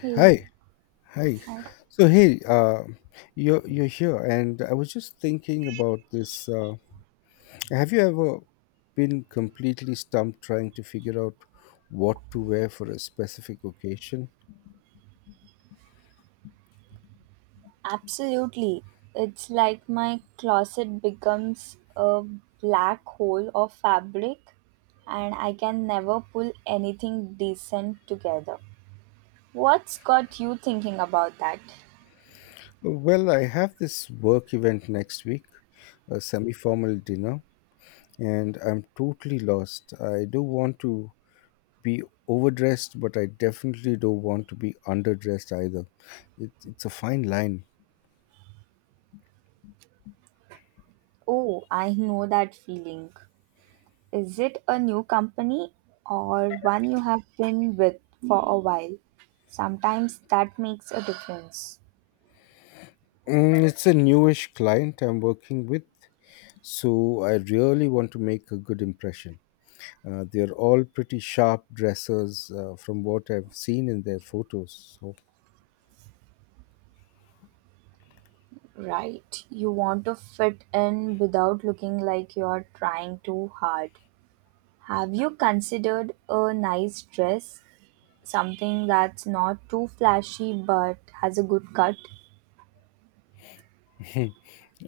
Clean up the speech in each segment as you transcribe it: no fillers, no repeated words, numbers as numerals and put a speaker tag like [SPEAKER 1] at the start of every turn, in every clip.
[SPEAKER 1] Hey,
[SPEAKER 2] Hi, hi.
[SPEAKER 1] hi.
[SPEAKER 2] So hey, you're here, and I was just thinking about this. Have you ever been completely stumped trying to figure out what to wear for a specific occasion?
[SPEAKER 1] Absolutely. It's like my closet becomes a black hole of fabric and I can never pull anything decent together. What's got you thinking about that?
[SPEAKER 2] Well, I have this work event next week, a semi-formal dinner, and I'm totally lost. I don't want to be overdressed, but I definitely don't want to be underdressed either. It's a fine line.
[SPEAKER 1] Oh, I know that feeling. Is it a new company or one you have been with for a while? Sometimes that makes a difference.
[SPEAKER 2] Mm, it's a newish client I'm working with, so I really want to make a good impression. They're all pretty sharp dressers from what I've seen in their photos. So
[SPEAKER 1] Right. You want to fit in without looking like you're trying too hard. Have you considered a nice dress? Something that's not too flashy but has a good cut?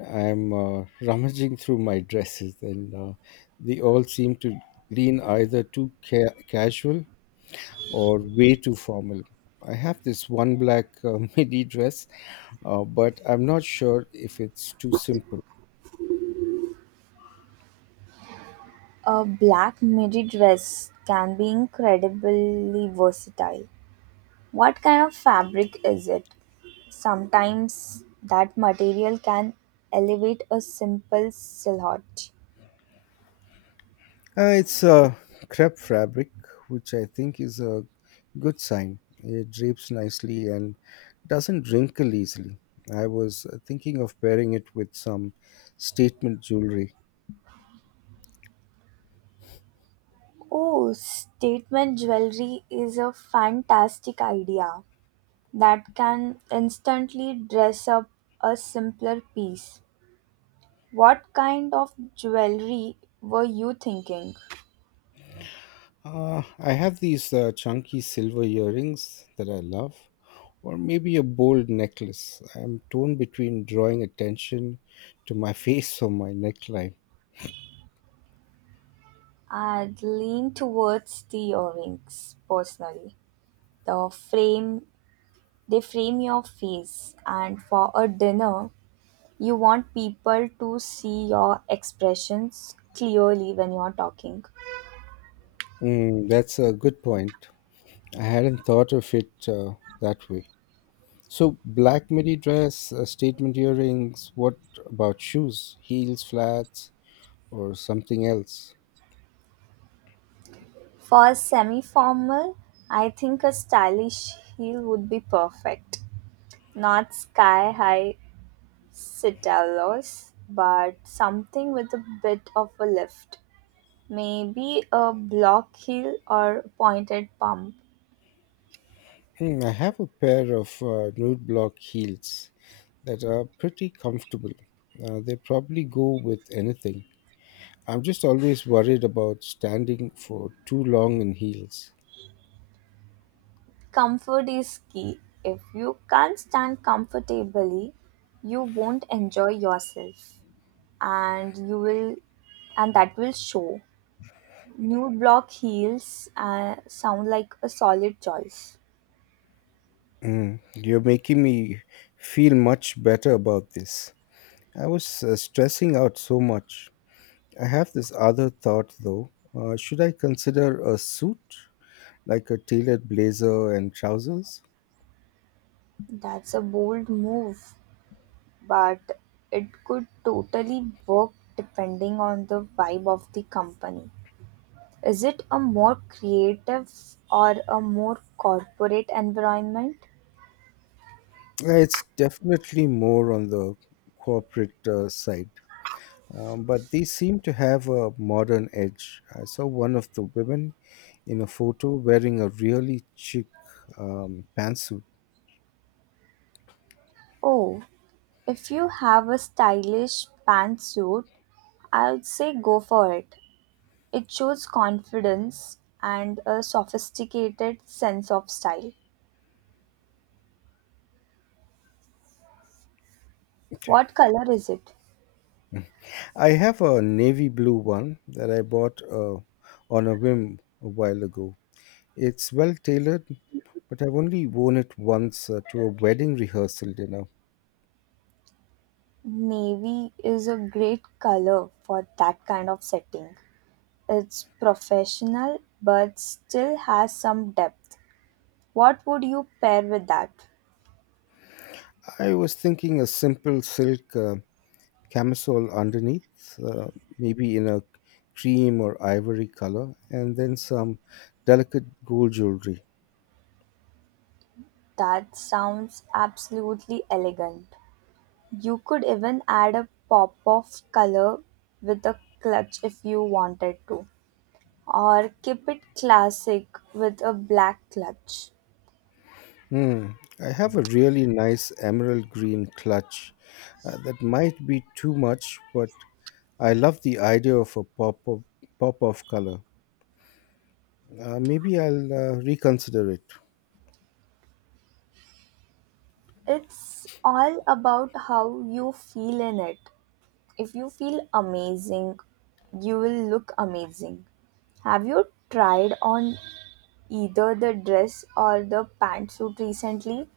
[SPEAKER 2] I'm rummaging through my dresses, and they all seem to lean either too casual or way too formal. I have this one black midi dress, but I'm not sure if it's too simple.
[SPEAKER 1] A black midi dress can be incredibly versatile. What kind of fabric is it? Sometimes that material can elevate a simple silhouette.
[SPEAKER 2] It's a crepe fabric, which I think is a good sign. It drapes nicely and doesn't wrinkle easily. I was thinking of pairing it with some statement jewelry.
[SPEAKER 1] Oh, statement jewelry is a fantastic idea that can instantly dress up a simpler piece. What kind of jewelry were you thinking?
[SPEAKER 2] I have these chunky silver earrings that I love, or maybe a bold necklace. I'm torn between drawing attention to my face or my neckline.
[SPEAKER 1] I'd lean towards the earrings personally. The frame they frame your face and for a dinner you want people to see your expressions clearly when you're talking.
[SPEAKER 2] Mm, that's a good point. I hadn't thought of it that way. So black midi dress, statement earrings. What about shoes? Heels, flats, or something else?
[SPEAKER 1] For semi-formal, I think a stylish heel would be perfect. Not sky-high citalos, but something with a bit of a lift. Maybe a block heel or pointed pump.
[SPEAKER 2] Hmm, I have a pair of nude block heels that are pretty comfortable. They probably go with anything. I'm just always worried about standing for too long in heels.
[SPEAKER 1] Comfort is key. If you can't stand comfortably, you won't enjoy yourself and you will and that will show. New block heels sound like a solid choice.
[SPEAKER 2] Mm, you're making me feel much better about this. I was stressing out so much. I have this other thought though. Should I consider a suit, like a tailored blazer and trousers?
[SPEAKER 1] That's a bold move, but it could totally work depending on the vibe of the company. Is it a more creative or a more corporate environment?
[SPEAKER 2] It's definitely more on the corporate side, but they seem to have a modern edge. I saw one of the women in a photo wearing a really chic pantsuit.
[SPEAKER 1] Oh, if you have a stylish pantsuit, I'll say go for it. It shows confidence and a sophisticated sense of style.
[SPEAKER 2] Okay.
[SPEAKER 1] What color is it?
[SPEAKER 2] I have a navy blue one that I bought on a whim a while ago. It's well tailored but I've only worn it once to a wedding rehearsal dinner.
[SPEAKER 1] Navy is a great color for that kind of setting. It's professional but still has some depth. What would you pair with that?
[SPEAKER 2] I was thinking a simple silk camisole underneath, maybe in a cream or ivory color, and then some delicate gold jewelry.
[SPEAKER 1] That sounds absolutely elegant. You could even add a pop of color with a clutch if you wanted to, or keep it classic with a black clutch.
[SPEAKER 2] Hmm. I have a really nice emerald green clutch that might be too much, but I love the idea of a pop of color. Maybe I'll reconsider it.
[SPEAKER 1] It's all about how you feel in it. If you feel amazing, you will look amazing. Have you tried on either the dress or the pantsuit recently?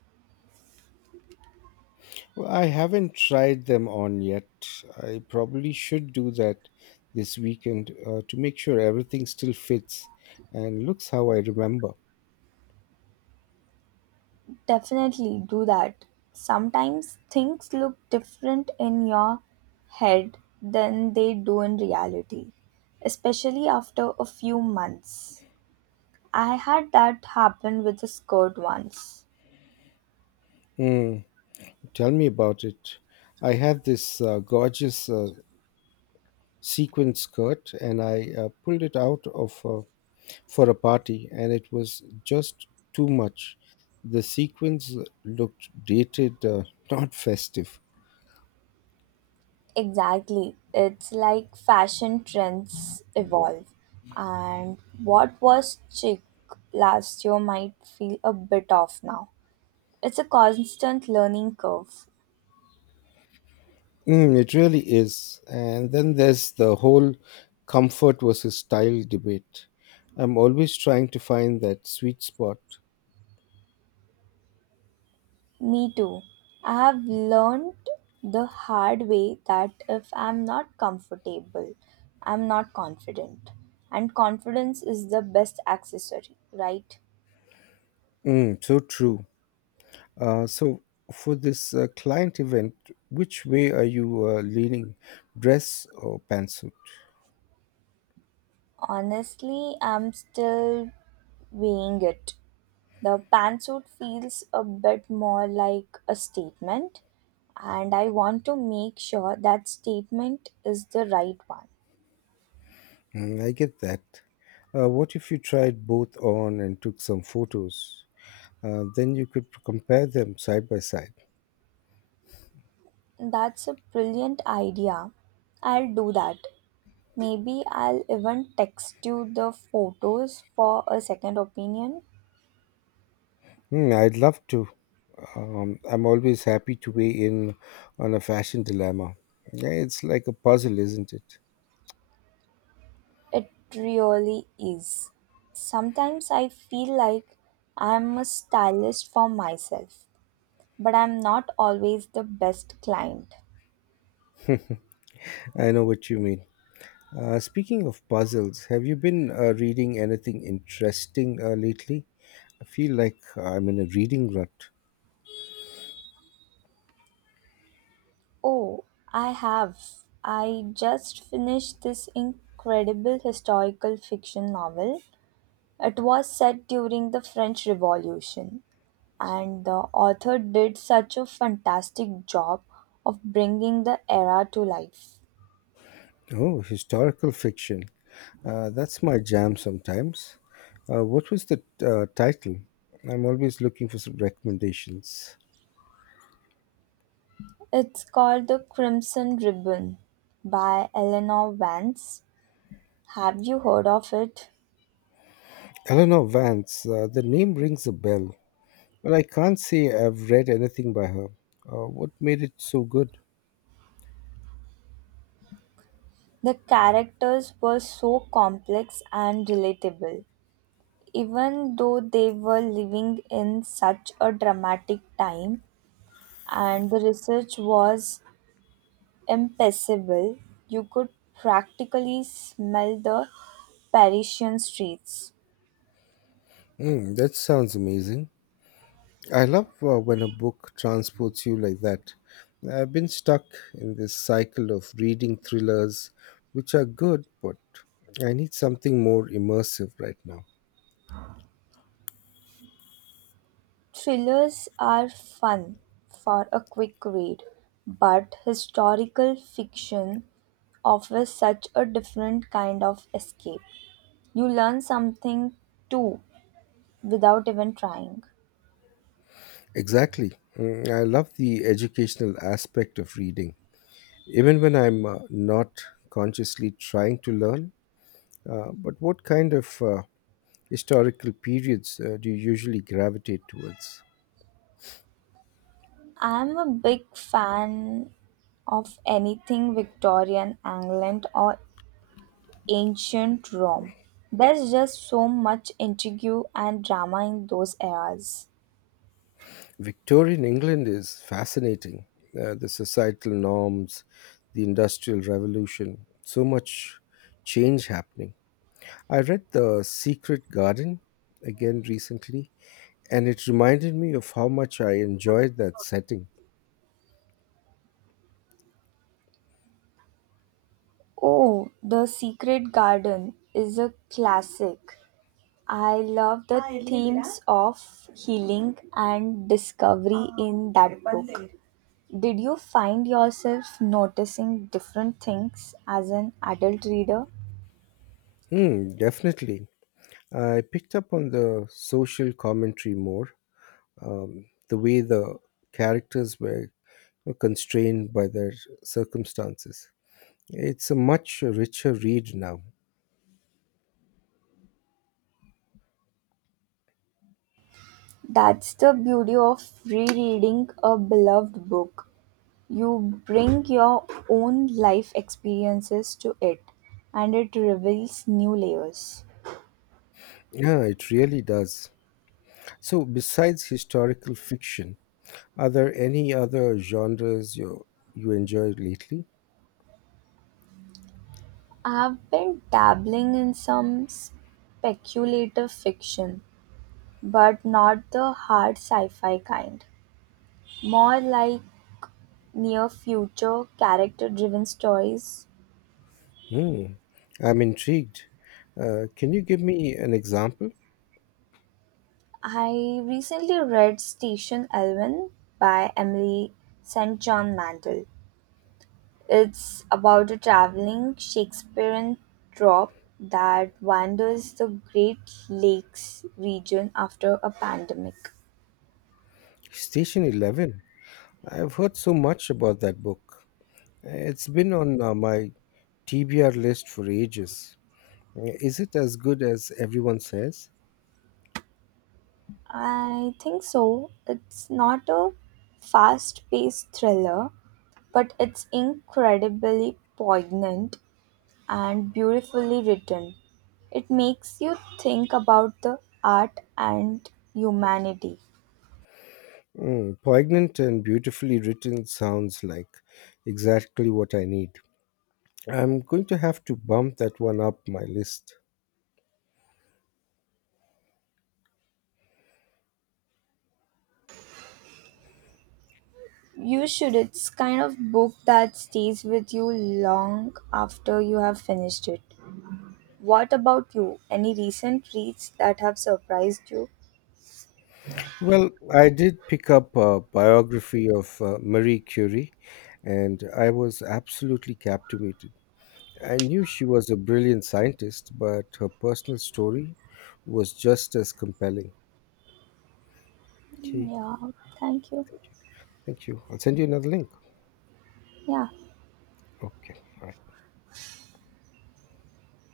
[SPEAKER 2] Well, I haven't tried them on yet. I probably should do that this weekend to make sure everything still fits and looks how I remember.
[SPEAKER 1] Definitely do that. Sometimes things look different in your head than they do in reality, especially after a few months. I had that happen with a skirt once.
[SPEAKER 2] Mm, tell me about it. I had this gorgeous sequin skirt and I pulled it out of for a party and it was just too much. The sequins looked dated, not festive.
[SPEAKER 1] Exactly. It's like fashion trends evolve, and what was chic last year might feel a bit off now. It's a constant learning curve.
[SPEAKER 2] Mm, it really is. And then there's the whole comfort versus style debate. I'm always trying to find that sweet spot.
[SPEAKER 1] Me too. I have learned the hard way that if I'm not comfortable, I'm not confident. And confidence is the best accessory, right?
[SPEAKER 2] Mm, so true. So, for this client event, which way are you leaning, dress or pantsuit?
[SPEAKER 1] Honestly, I'm still weighing it. The pantsuit feels a bit more like a statement, and I want to make sure that statement is the right one.
[SPEAKER 2] Mm, I get that. What if you tried both on and took some photos? Then you could compare them side by side.
[SPEAKER 1] That's a brilliant idea. I'll do that. Maybe I'll even text you the photos for a second opinion.
[SPEAKER 2] Hmm, I'd love to. I'm always happy to weigh in on a fashion dilemma. Yeah, it's like a puzzle, isn't it?
[SPEAKER 1] It really is. Sometimes I feel like I'm a stylist for myself, but I'm not always the best client.
[SPEAKER 2] I know what you mean. Speaking of puzzles, have you been reading anything interesting lately? I feel like I'm in a reading rut.
[SPEAKER 1] Oh, I have. I just finished this incredible historical fiction novel. It was set during the French Revolution, and the author did such a fantastic job of bringing the era to life.
[SPEAKER 2] Oh, historical fiction. That's my jam sometimes. What was the title? I'm always looking for some recommendations.
[SPEAKER 1] It's called The Crimson Ribbon by Eleanor Vance. Have you heard of it?
[SPEAKER 2] Eleanor Vance. The name rings a bell. Well, I can't say I've read anything by her. What made it so good?
[SPEAKER 1] The characters were so complex and relatable, even though they were living in such a dramatic time, and the research was impassable. You could practically smell the Parisian streets.
[SPEAKER 2] Mm, that sounds amazing. I love when a book transports you like that. I've been stuck in this cycle of reading thrillers, which are good, but I need something more immersive right now.
[SPEAKER 1] Thrillers are fun for a quick read, but historical fiction offers such a different kind of escape. You learn something too without even trying.
[SPEAKER 2] Exactly. Mm, I love the educational aspect of reading, even when I'm not consciously trying to learn. But what kind of historical periods do you usually gravitate towards?
[SPEAKER 1] I'm a big fan of anything Victorian, England, or ancient Rome. There's just so much intrigue and drama in those eras.
[SPEAKER 2] Victorian England is fascinating. The societal norms, the Industrial Revolution, so much change happening. I read The Secret Garden again recently, and it reminded me of how much I enjoyed that setting.
[SPEAKER 1] Oh, The Secret Garden is a classic. I love the themes of healing and discovery in that book. Did you find yourself noticing different things as an adult reader?
[SPEAKER 2] Hmm, definitely. I picked up on the social commentary more, the way the characters were constrained by their circumstances. It's a much richer read now.
[SPEAKER 1] That's the beauty of rereading a beloved book. You bring your own life experiences to it, and it reveals new layers.
[SPEAKER 2] Yeah, it really does. So, besides historical fiction, are there any other genres you enjoyed lately?
[SPEAKER 1] I've been dabbling in some speculative fiction, but not the hard sci fi kind. More like near future character driven stories.
[SPEAKER 2] Hmm, I'm intrigued. Can you give me an example?
[SPEAKER 1] I recently read Station Elwyn by Emily St. John Mandel. It's about a traveling Shakespearean troupe that wanders the Great Lakes region after a pandemic.
[SPEAKER 2] Station 11. I've heard so much about that book. It's been on my TBR list for ages. Is it as good as everyone says?
[SPEAKER 1] I think so. It's not a fast paced thriller, but it's incredibly poignant and beautifully written. It makes you think about the art and humanity.
[SPEAKER 2] Mm, poignant and beautifully written sounds like exactly what I need. I'm going to have to bump that one up my list.
[SPEAKER 1] You should. It's kind of book that stays with you long after you have finished it. What about you? Any recent reads that have surprised you?
[SPEAKER 2] Well, I did pick up a biography of Marie Curie, and I was absolutely captivated. I knew she was a brilliant scientist, but her personal story was just as compelling.
[SPEAKER 1] Mm,
[SPEAKER 2] Okay,
[SPEAKER 1] yeah, thank you.
[SPEAKER 2] thank you. Thank you. I'll send you another link.
[SPEAKER 1] Yeah.
[SPEAKER 2] Okay.